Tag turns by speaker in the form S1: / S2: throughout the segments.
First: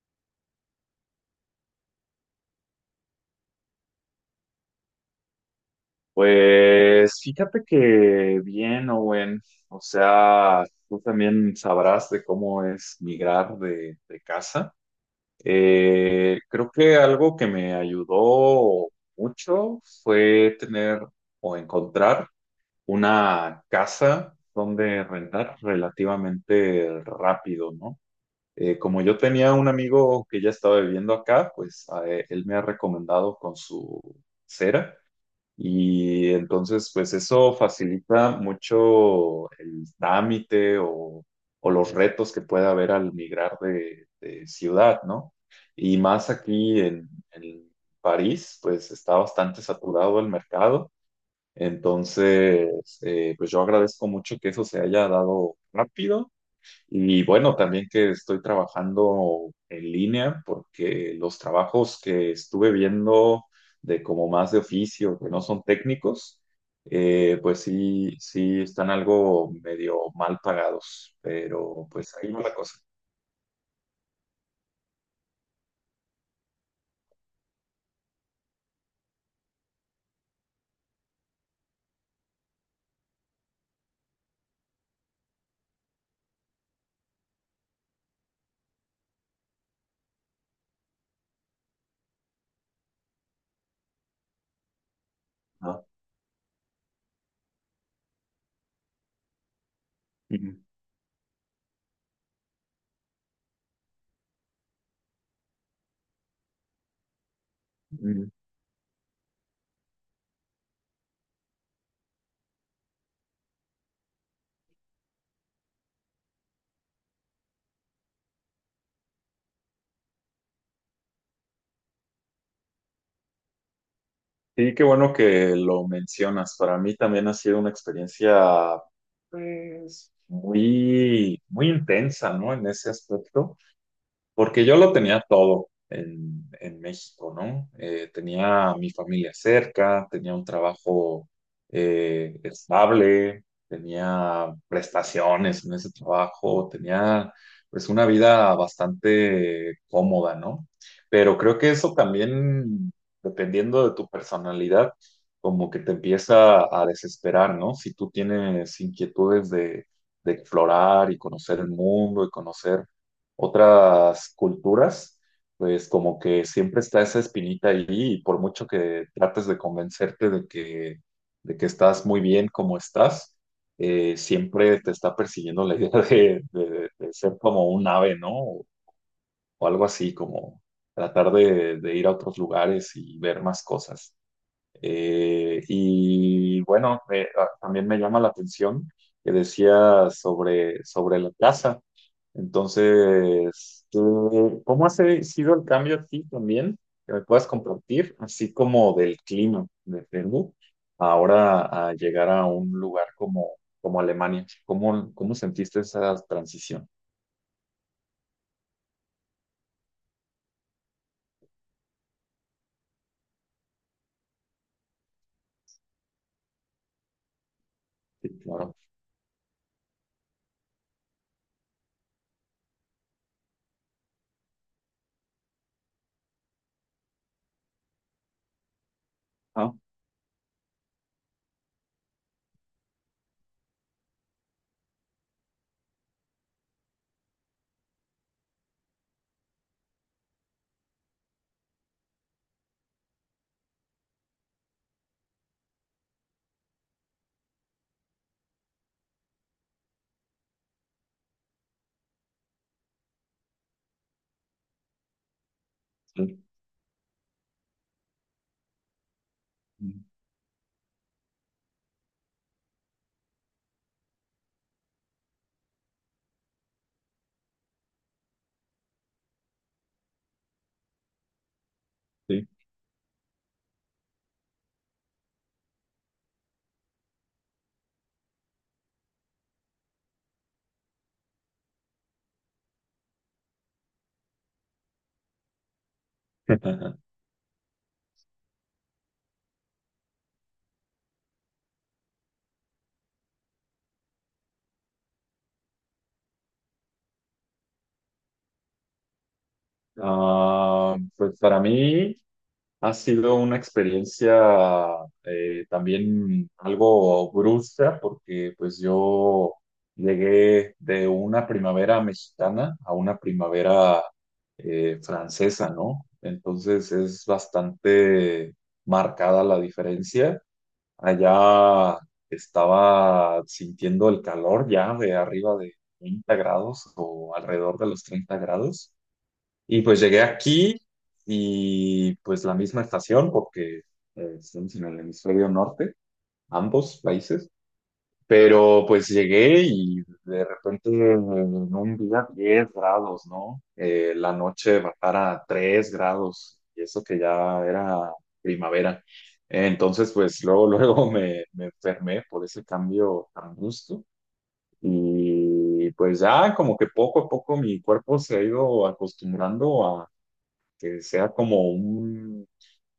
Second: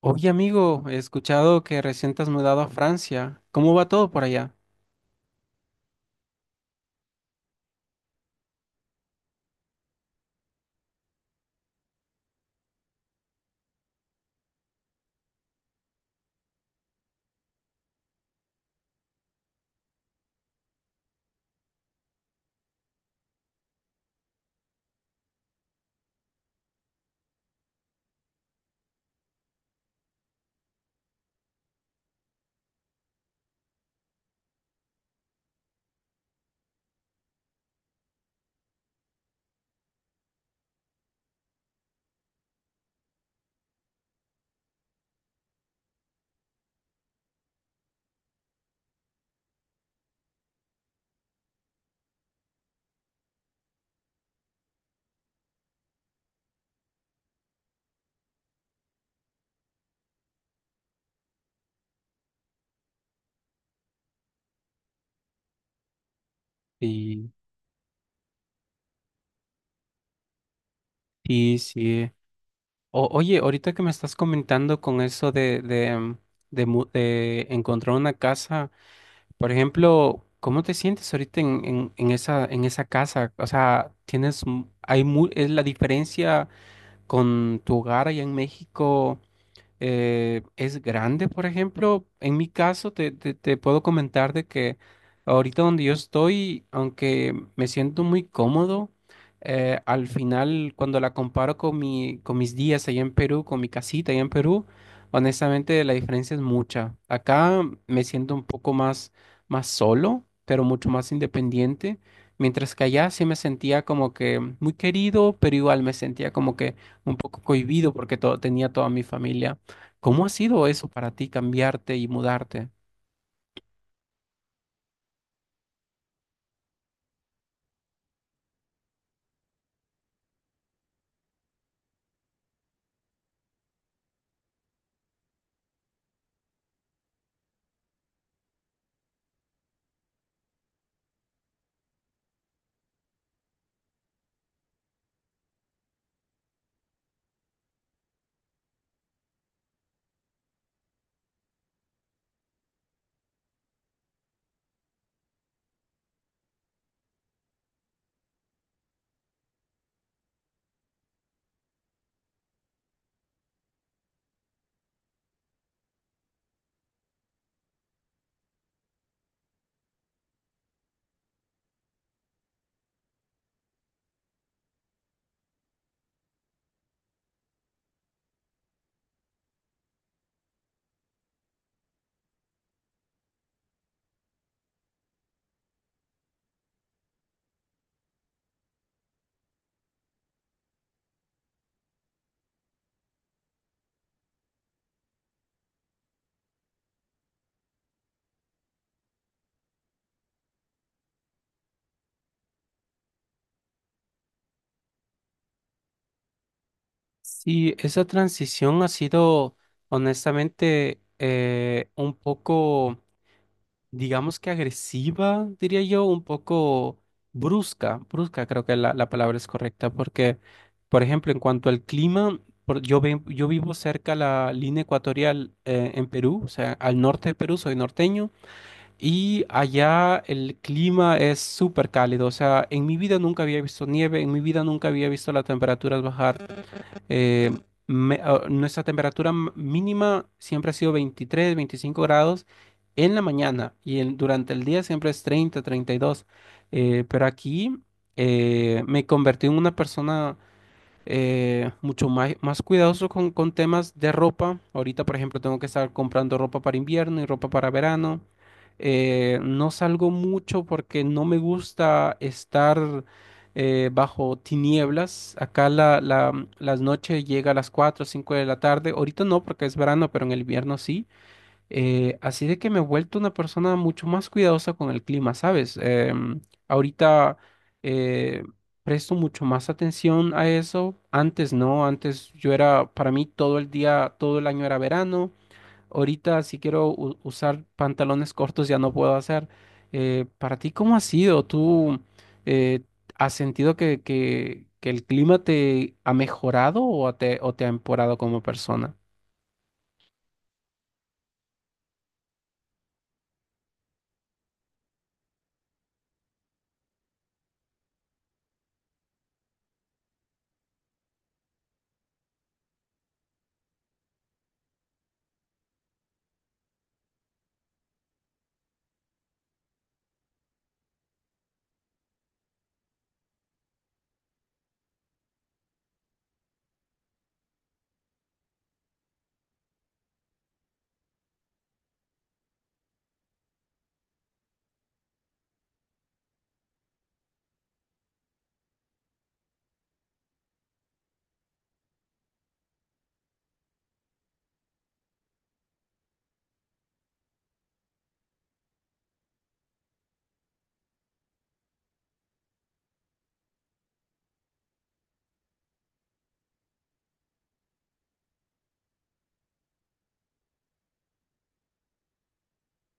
S1: Oye, amigo, he escuchado que recién te has mudado a Francia. ¿Cómo va todo por allá?
S2: Pues fíjate que bien, Owen. O sea, tú también sabrás de cómo es migrar de casa. Creo que algo que me ayudó mucho fue tener o encontrar una casa donde rentar relativamente rápido, ¿no? Como yo tenía un amigo que ya estaba viviendo acá, pues a él me ha recomendado con su cera. Y entonces, pues eso facilita mucho el trámite o los retos que pueda haber al migrar de ciudad, ¿no? Y más aquí en París, pues está bastante saturado el mercado. Entonces, pues yo agradezco mucho que eso se haya dado rápido y bueno, también que estoy trabajando en línea porque los trabajos que estuve viendo de como más de oficio, que no son técnicos,
S1: Sí,
S2: pues sí, sí están algo medio mal pagados,
S1: sí,
S2: pero
S1: sí.
S2: pues ahí va la cosa,
S1: Oye, ahorita que me estás comentando con eso de, de encontrar una casa, por ejemplo, ¿cómo te sientes ahorita en, en esa casa? O sea, tienes, es la diferencia con tu hogar allá en México. Es grande, por ejemplo. En mi caso, te, te puedo comentar de que ahorita donde
S2: ¿no?
S1: yo estoy, aunque me siento muy cómodo, al
S2: Ujú,
S1: final cuando la comparo con mi, con mis días allá en Perú, con mi casita allá en Perú, honestamente la diferencia es mucha. Acá me
S2: ujú.
S1: siento un poco más, más solo, pero mucho más independiente. Mientras que allá sí me sentía como que muy querido, pero igual me sentía como que un poco cohibido porque todo, tenía toda mi familia. ¿Cómo ha sido eso para ti cambiarte y mudarte?
S2: Sí, qué bueno que lo mencionas. Para mí también ha sido una experiencia, pues, muy, muy intensa, ¿no? En ese aspecto. Porque yo lo tenía todo en México, ¿no? Tenía a mi familia cerca, tenía un trabajo estable, tenía prestaciones en ese trabajo, tenía pues una vida bastante cómoda, ¿no? Pero creo que eso también, dependiendo de tu personalidad, como que te empieza a desesperar, ¿no? Si tú tienes inquietudes de explorar y conocer el mundo y conocer otras culturas, pues como que siempre está esa espinita ahí y por mucho que trates de convencerte de que estás muy bien como estás, siempre te está persiguiendo la idea de, de ser como un ave, ¿no? O algo así, como tratar de ir a otros lugares y ver más cosas. Y bueno, también me llama la atención que decía sobre la casa. Entonces, tú, ¿cómo ha sido el cambio aquí también? Que me puedas compartir, así como del clima de Perú, ahora a llegar a un lugar como, como Alemania. ¿Cómo, cómo sentiste esa transición?
S1: Sí, esa transición ha sido honestamente un poco, digamos que agresiva, diría yo, un poco brusca,
S2: Sí,
S1: brusca creo
S2: claro.
S1: que la palabra es correcta, porque, por ejemplo, en cuanto al clima, yo, yo vivo cerca a la línea ecuatorial en Perú, o sea, al norte de Perú, soy norteño. Y
S2: Ah,
S1: allá el clima es súper cálido, o sea, en mi vida nunca había visto nieve, en mi vida nunca había visto las temperaturas bajar. Eh, nuestra temperatura mínima siempre ha sido 23, 25 grados en la mañana y durante el día siempre es 30, 32. Pero aquí me convertí en una persona mucho más, más cuidadoso con temas de ropa. Ahorita, por ejemplo, tengo que estar comprando
S2: sí.
S1: ropa para invierno y ropa para verano. No salgo mucho porque no me gusta estar bajo tinieblas. Acá la, las noches llega a las 4 o 5 de la tarde. Ahorita no porque es verano, pero en el invierno sí. Así
S2: Sí.
S1: de que me he vuelto una persona mucho más cuidadosa con el clima, ¿sabes? Ahorita eh, presto mucho más atención a eso. Antes no, antes yo era, para mí todo el día, todo el año era verano. Ahorita si quiero usar pantalones cortos ya no puedo hacer. Para ti, ¿cómo ha sido? ¿Tú eh, has sentido que el clima te ha mejorado o te ha empeorado como persona?
S2: Ah, pues para mí. Ha sido una experiencia también algo brusca porque pues yo llegué de una primavera mexicana a una primavera francesa, ¿no? Entonces es bastante marcada la diferencia. Allá estaba sintiendo el calor ya de arriba de 30 grados o alrededor de los 30 grados. Y pues llegué aquí y pues la misma estación, porque estamos en el hemisferio norte, ambos países, pero pues llegué y de repente en un día 10 grados, ¿no? La noche bajar a 3 grados y eso que ya era primavera. Entonces pues luego, luego me enfermé por ese cambio tan brusco. Y pues ya como que poco a poco mi cuerpo se ha ido acostumbrando que sea como un,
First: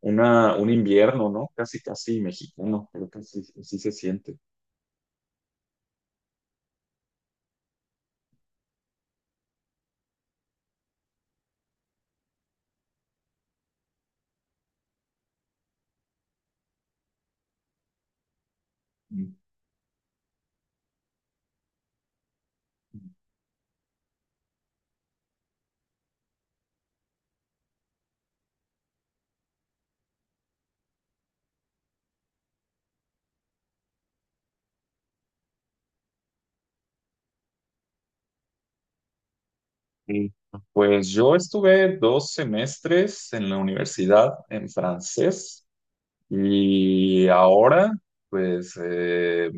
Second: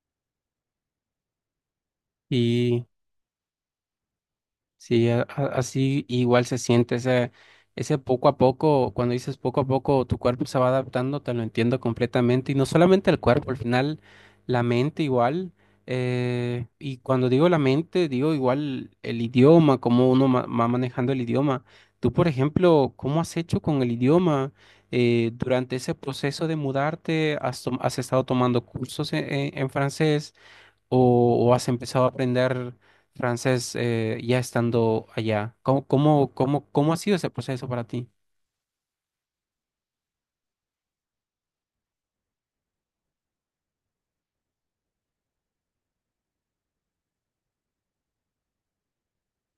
S2: una, un invierno, ¿no? Casi, casi
S1: Y
S2: mexicano, creo que sí sí se siente.
S1: sí, así igual se siente ese, ese poco a poco, cuando dices poco a poco, tu cuerpo se va adaptando, te lo entiendo completamente. Y no solamente el cuerpo, al final la mente igual. Y cuando digo la mente, digo igual el
S2: Mm.
S1: idioma, cómo uno va manejando el idioma. Tú, por ejemplo, ¿cómo has hecho con el idioma? Durante ese proceso de mudarte, ¿has, has estado tomando cursos en en francés? ¿O, o has empezado a aprender francés ya estando allá? ¿Cómo, cómo, cómo, cómo ha sido ese proceso para ti?
S2: Sí. Pues yo estuve 2 semestres en la universidad en francés y ahora, pues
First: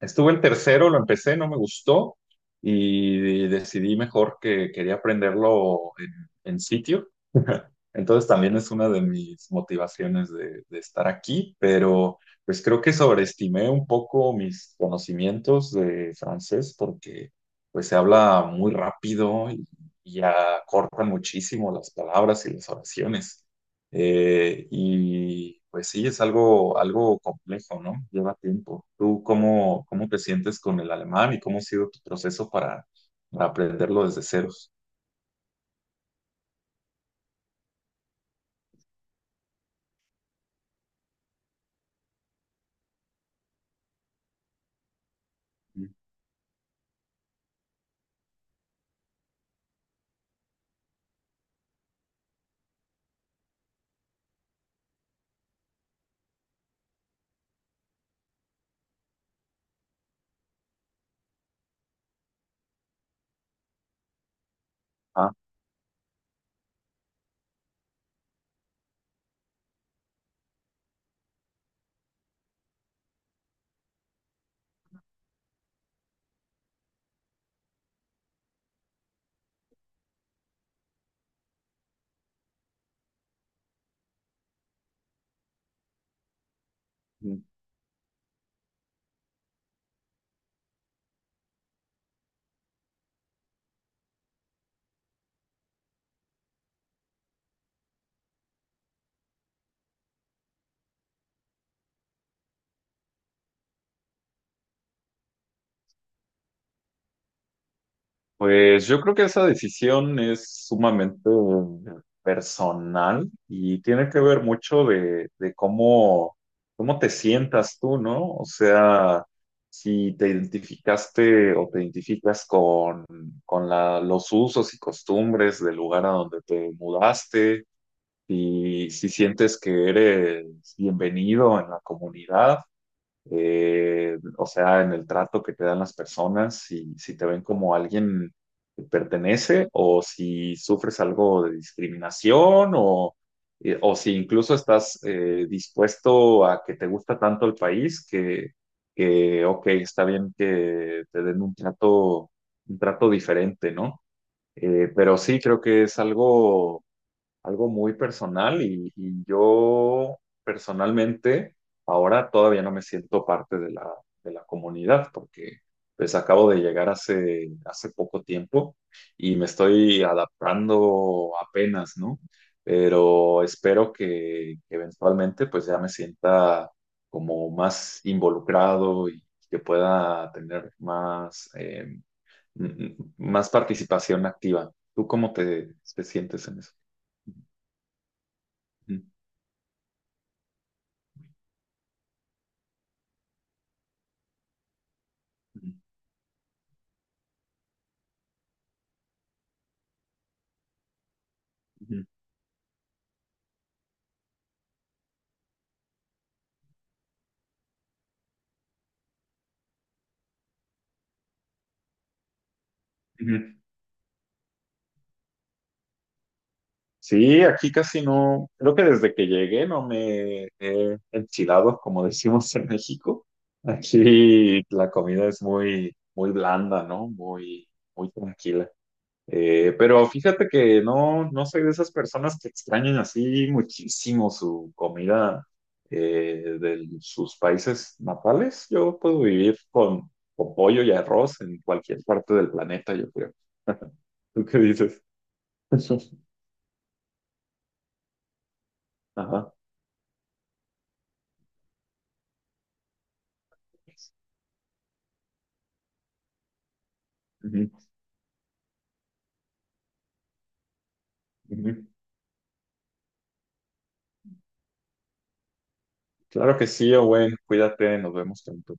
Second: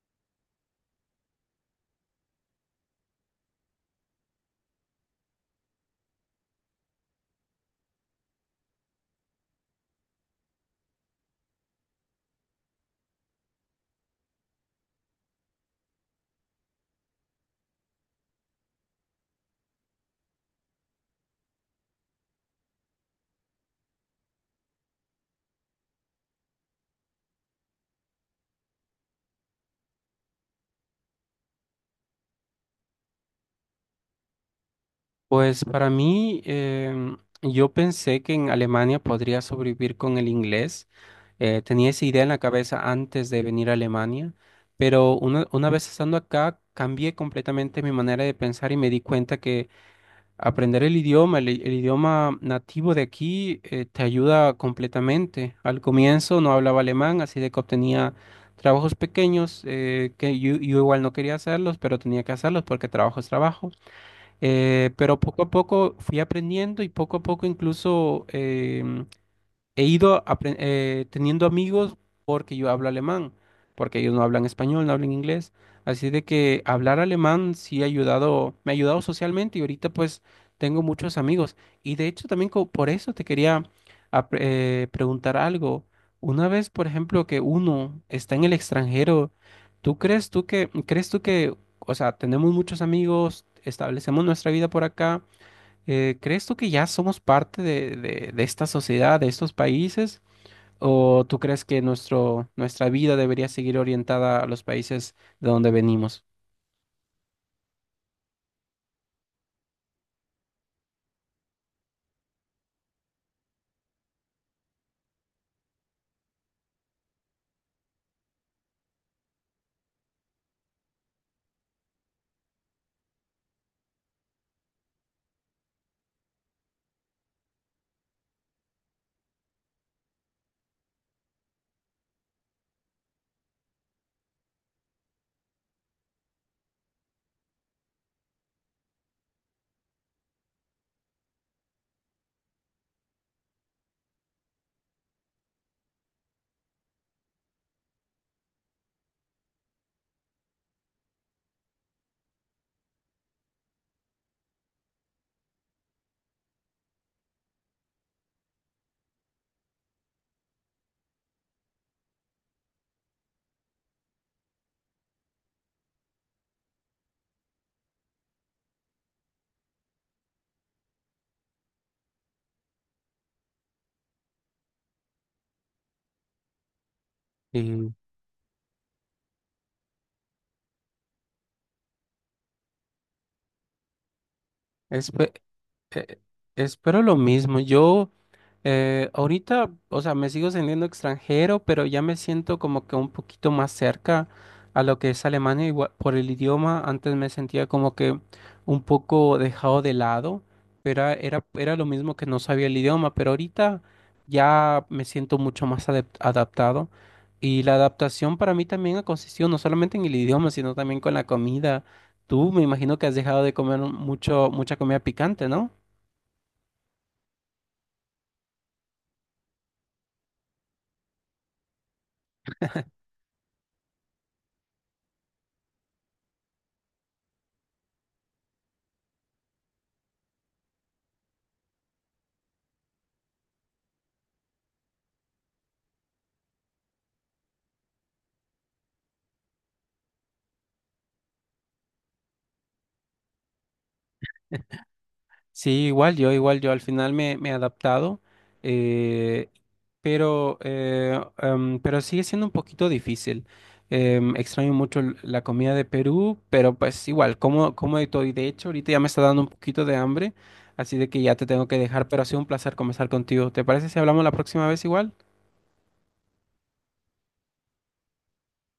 S2: estuve el tercero, lo empecé, no me gustó y decidí mejor que quería aprenderlo en sitio. Entonces también es una de mis motivaciones de estar aquí, pero pues creo que sobreestimé un poco mis conocimientos de francés porque pues se habla muy rápido y acortan muchísimo las palabras y las oraciones. Y pues sí, es algo, algo complejo, ¿no? Lleva tiempo. ¿Tú cómo, cómo te sientes con el alemán y cómo ha sido tu proceso para aprenderlo desde ceros?
S1: Pues para mí, yo pensé que en Alemania podría sobrevivir con el inglés. Tenía esa idea en la cabeza antes de venir a Alemania, pero una
S2: Mm.
S1: vez estando acá, cambié completamente mi manera de pensar y me di cuenta que aprender el idioma nativo de aquí te ayuda completamente. Al comienzo no hablaba alemán, así de que obtenía trabajos pequeños que yo igual no quería hacerlos, pero tenía que hacerlos porque trabajo es trabajo. Pero
S2: Ah.
S1: poco a poco fui aprendiendo y poco a poco incluso he ido teniendo amigos porque yo hablo alemán, porque ellos no hablan español, no hablan inglés. Así de que hablar alemán sí ha ayudado, me ha ayudado socialmente y ahorita pues tengo muchos amigos. Y de hecho también por eso te quería preguntar algo. Una vez, por ejemplo, que
S2: Mm.
S1: uno está en el extranjero, ¿tú crees tú que, o sea, tenemos muchos amigos, establecemos nuestra vida por acá? ¿Crees tú que ya somos parte de, de esta sociedad, de estos países? ¿O tú crees que nuestro, nuestra vida debería seguir orientada a los países de donde venimos?
S2: Pues yo creo que esa decisión es sumamente personal y tiene que ver mucho de cómo, cómo te sientas tú, ¿no? O sea, si te identificaste o te identificas con los usos y costumbres del lugar a donde te mudaste, y si sientes que eres bienvenido en la comunidad, o sea, en el trato que te dan las personas, si, si te ven como alguien que pertenece o si sufres algo de discriminación o si incluso estás dispuesto a que te gusta tanto el país que, ok, está bien que te den un trato diferente, ¿no? Pero sí, creo que es algo, algo muy personal y yo personalmente ahora todavía no me siento parte de la comunidad porque pues acabo de llegar hace, hace poco tiempo y me estoy adaptando apenas, ¿no? Pero espero que eventualmente pues ya me sienta como
S1: Y
S2: más involucrado y que pueda tener más, más participación activa. ¿Tú
S1: espe-
S2: cómo te, te
S1: eh,
S2: sientes en eso?
S1: espero lo mismo. Yo, ahorita, o sea, me sigo sintiendo extranjero, pero ya me siento como que un poquito más cerca a lo que es Alemania
S2: Ujú,
S1: igual, por el idioma. Antes me sentía como que un poco dejado de lado, pero era lo mismo que no sabía el idioma, pero ahorita ya me siento mucho más adaptado. Y la adaptación para mí también ha consistido no solamente en el idioma, sino también con la comida. Tú me imagino que has
S2: ujú.
S1: dejado de comer mucho, mucha comida picante, ¿no?
S2: Sí, aquí casi no, creo que desde que llegué no me he enchilado, como decimos en México. Aquí la comida es muy, muy blanda, ¿no? Muy, muy tranquila. Pero fíjate que no, no soy de esas personas que extrañan así muchísimo su comida de sus países natales. Yo puedo vivir con pollo y arroz en cualquier parte del planeta, yo creo. ¿Tú qué dices?
S1: Sí, igual yo al final me, me he adaptado, eh,
S2: Ajá.
S1: pero, pero sigue siendo un poquito difícil. Extraño mucho la comida de Perú, pero pues igual,
S2: Ujú,
S1: como, como de todo. Y de hecho, ahorita ya me está dando un poquito de hambre, así de que ya te tengo que
S2: ujú.
S1: dejar, pero ha sido un placer conversar contigo. ¿Te parece si hablamos la próxima vez igual?
S2: Claro que sí, Owen. Cuídate, nos vemos pronto.